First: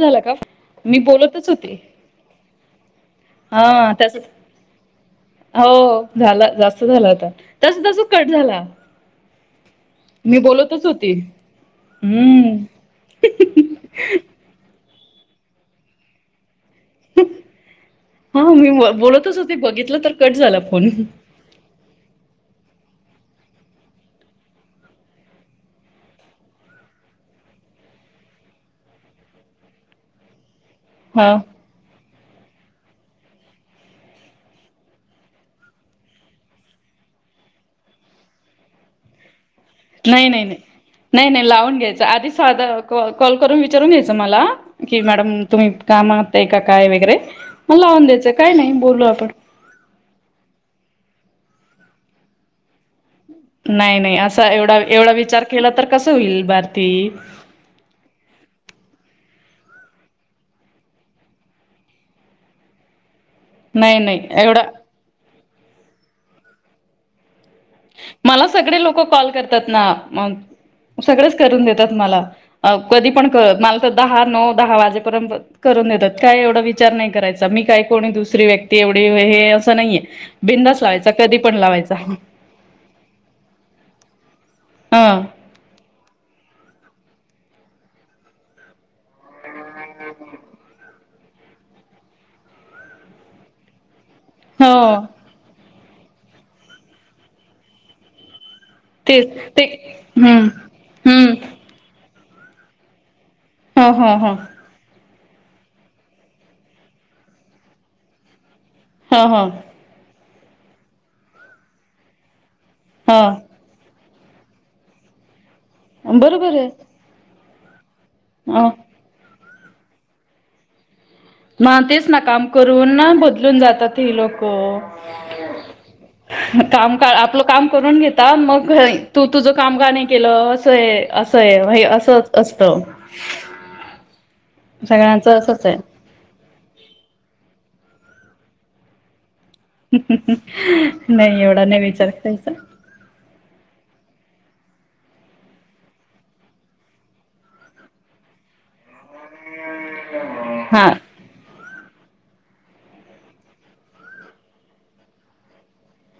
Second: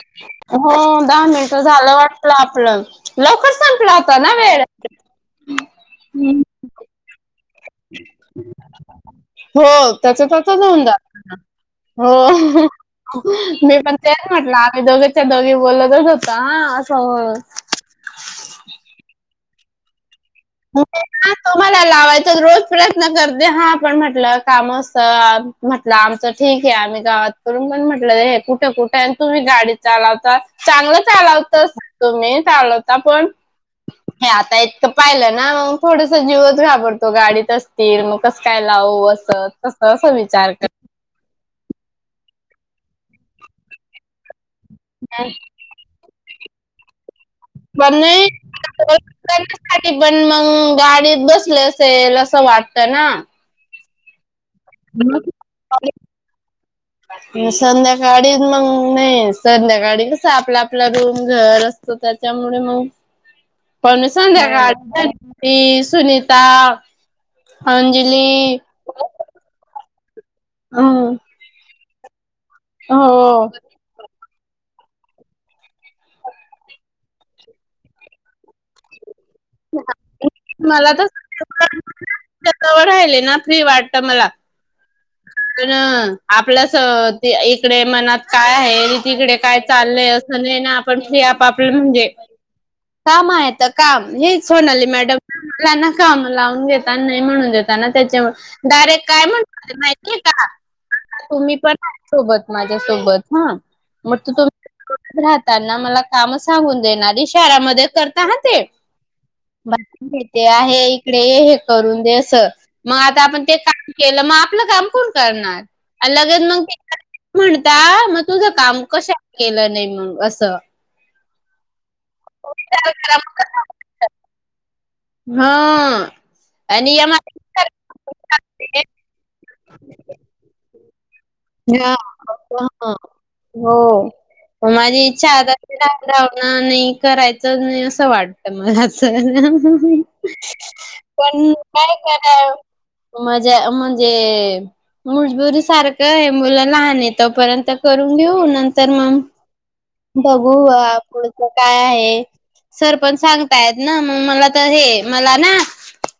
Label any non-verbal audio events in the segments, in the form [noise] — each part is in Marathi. झाला का हो मी दहा बोलतच मिनिट होते झालं वाटलं आपलं, लवकर संपलं हा त्याच आता ना वेळ ब [unintelligible] हो झालं जास्त झालं आता हो त्याच मी त्याच नन बोलतच जा होती हम्म हो मी पण तेच म्हटलं आम्ही दोघे दघ बोलतच होता हा असं हो हा मी बोलतच हो ते बघितलं तर. कट झाला फोन तुम्हाला लावायचं रोज प्रयत्न करते हा आपण म्हटलं काम अस म्हटलं, आमचं ठीक आहे आम्ही गावात करून ण म्हटलं हे कुठे कुठे आहे तुम्ही गाडी चालावता. चांगलं हा चालवत तुम्ही चालवता पण हे आता इतकं पाहिलं ना ना मग थोडस जीवच घाबरतो गाडीत असतील मग कसं काय लावू असं. तसं असं नाही नाही विचार नाही नाही नाही लावून य आधी साधा कॉल करून विचारून घ्यायचा मला की कर मॅडम तुम्ही का ते का काय वगैरे मग लावून द्यायचं काय नाही पणण्या बोलू आपण पण मग गाडीत बस [inaudible] असेल असं वाटतं ना नाही नाही अस [inaudible] भारती संध्याकाळी मग नाहीस. संध्याकाळी कस आपला आपला रूम घर असतो, त्याच्यामुळे मग नाही पण नाही एवढा संध्याकाळ [inaudible] ती सुनीता, मला अंजली सगळे लोक कॉल करतात ना मग हम्म सगळेच करून देतात मला कधी पण हो करळत मला तर दहा नऊ दहा वाजेपर्यंत करून देतात काय एवढा विचार नाही, करायचा मी काय कोणी दुसरी व्यक्ती एवढी हे असं नाहीये बिंदास मला तर लावायचा कधी पण लावायचा. [inaudible] राहिले ना फ्री वाटत मला ह [inaudible] आपल्या इकडे मनात काय आहे तिकडे काय चालय असं नाही ना आपण हे आपआपलं म्हणजे काम आहे तर काम हे हो सोनाली मॅडम [inaudible] काम लावून घेतता नाही म्हणून देेतताना त्याच्या डायरेक्ट काय तेच म्हण ते माहितीय का हम्म हम्म तुम्ही पण सोबत माझ्यासोबत हा ह ह मग त ह तुम् राहतना मला काम सांगून देणारी शहरामध्ये करता ह ते ह ब घेते आहे इकडे हे करून देस मग ह आता आपण ते ह का केलं मग आपलं काम कोण करणार बरोबर आहे [unintelligible] म्हणता. मग तुझं अ काम कशा केलं नाही मग असं ना तेच ना काम करून ना बदलून जातात ही लोक हा. काम आणि या का आपलं काम करून घेता मग माझ्या तू तुझं काम का नाही केलं असं आहे. असंय व्हय असंच असत. ग माझी इच्छा आता [inaudible] नाही करायचं नाही असं वाटत मला तर, नाही पण एवढा नाही काय विचार करा करायचा म ज म्हणजे मजबुरी सारखं का मुलं लहान य तोपर्यंत करून घेऊ नंतर मग. बघू हा पुढचं काय आहे. सरपंच सांगताय ना म मला तर हे मला ना!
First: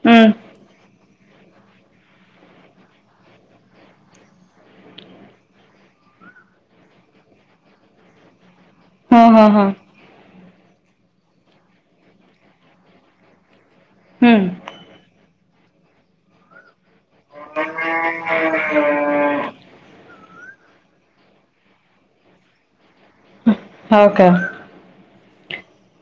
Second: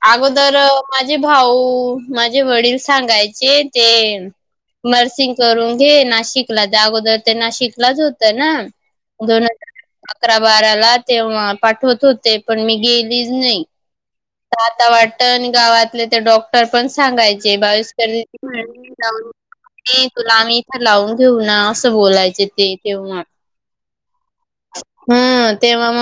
हम्म अगोदर मा माझे भाऊ माझे वडील सांगायचे ते, मर्सिंग करून घे, नाशिकला अगोदर ते नाशिकलाच होतं ना! हा दोन हा हा. हजार अकरा बाराला तेव्हा पाठवत होते पण मी गेलीच नाही. हम्म आता वाटत आणि गावातले ते डॉक्टर पण सांगायचे बावीस क [inaudible] नाही तुला आम्ही इथं लावून घेऊ ना असं बोलायचे ते तेव्हा, हो का! हां.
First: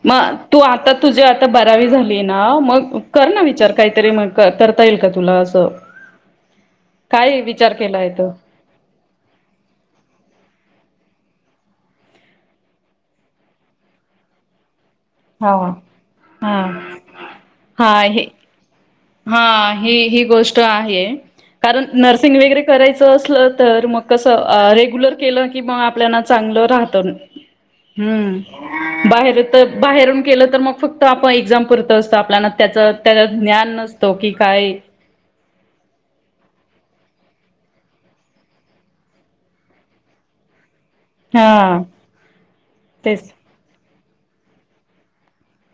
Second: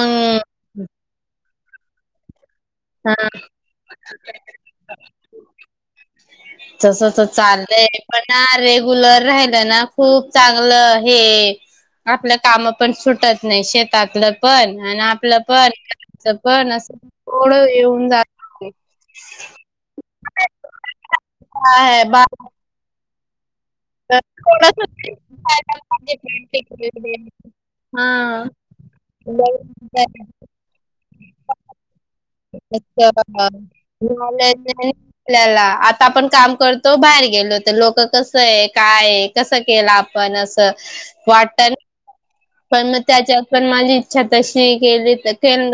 मग तू आता तुझी आता बारावी झाली आहे ना! हा मग हा कर ना विचार काहीतरी मग करता येईल का तुला असं. तस तर काय विचार चाललंय केलाय पण तर ना रेगुलर राहिल ना खूप चांगलं. हे आपलं काम पण सुटत नाही शेतातलं पण आणि आपलं हा पण [inaudible] हा पण असं थोडं हा येऊन हे जात. हा ही ही गोष्ट आहे. कारण नर्सिंग वगैरे करायचं असल तर मग कस रेग्युलर केलं की मग आपल्याला चांगलं राहत. हा हम्म बाहेर तर बाहेरून केलं तर मग फक्त आपण एक्झाम पुरतं असत आपल्या त्याच त्या ज्ञान म की काय [unintelligible] त्याला आता आपण काम करतो बाहेर गेलो तर, लोक कस आहे, काय कसं केलं, आपण असं वाटतं ना. हा! पण मग तेच त्याच्यात पण माझी इच्छा तशी केली तर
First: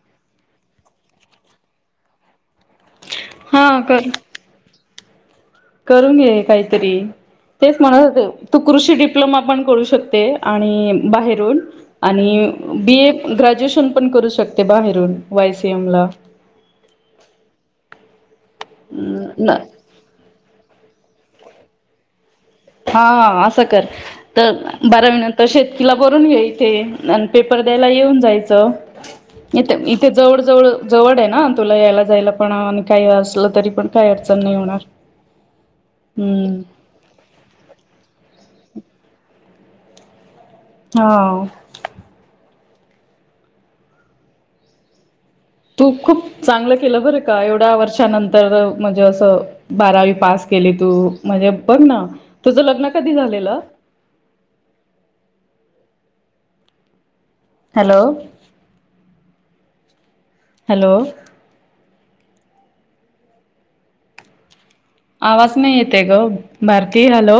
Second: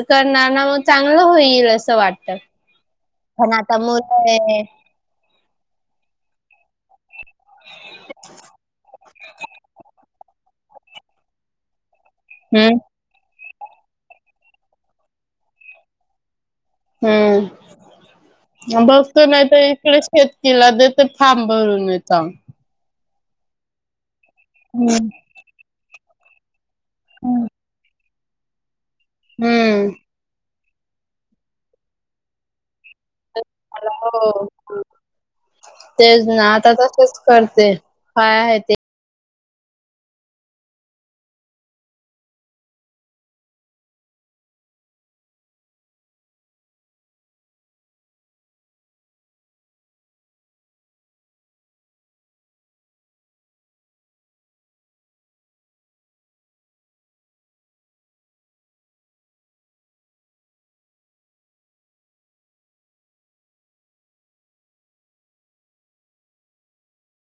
करणार ना मग चांगलं होईल असं वाटत. पण हा आता कर मुलं आहेत. करून घे काहीतरी तेच म्हणत तू कृषी डिप्लोमा पण करू शकते. आणि बाहेरून आणि हं. बी ए ग्रॅज ग्रॅज्युएशन पण करू शकते बाहेरून वायसीएम ला हम्म! बघतो नाही ला. तर इकडेच शेत तिला देत फारम भरून येत. हा हा असं कर तर हं. बारावी नंतर शेतकीला बरून घई, थ आणि हं. पेपर द्यायला येऊन जायचंथ हं. इथे जवळ, जवळ जवळ आहे ना तुला यायला जायला पण आणि काही, तरी पण काही अडचण हो नाही होणार तेच ना हम्म आता तसेच करत. काय आहे ते, हो! तू खूप चांगलं केलं बर का एवढ्या वर्षानंतर म्हणजे, असं बारावी पास केली तू म्हणजे बघ ना तुझ लग्न कधी झालेलं? ह हॅलो? हॅलो आवाज नाही येते ग भारती हॅलो!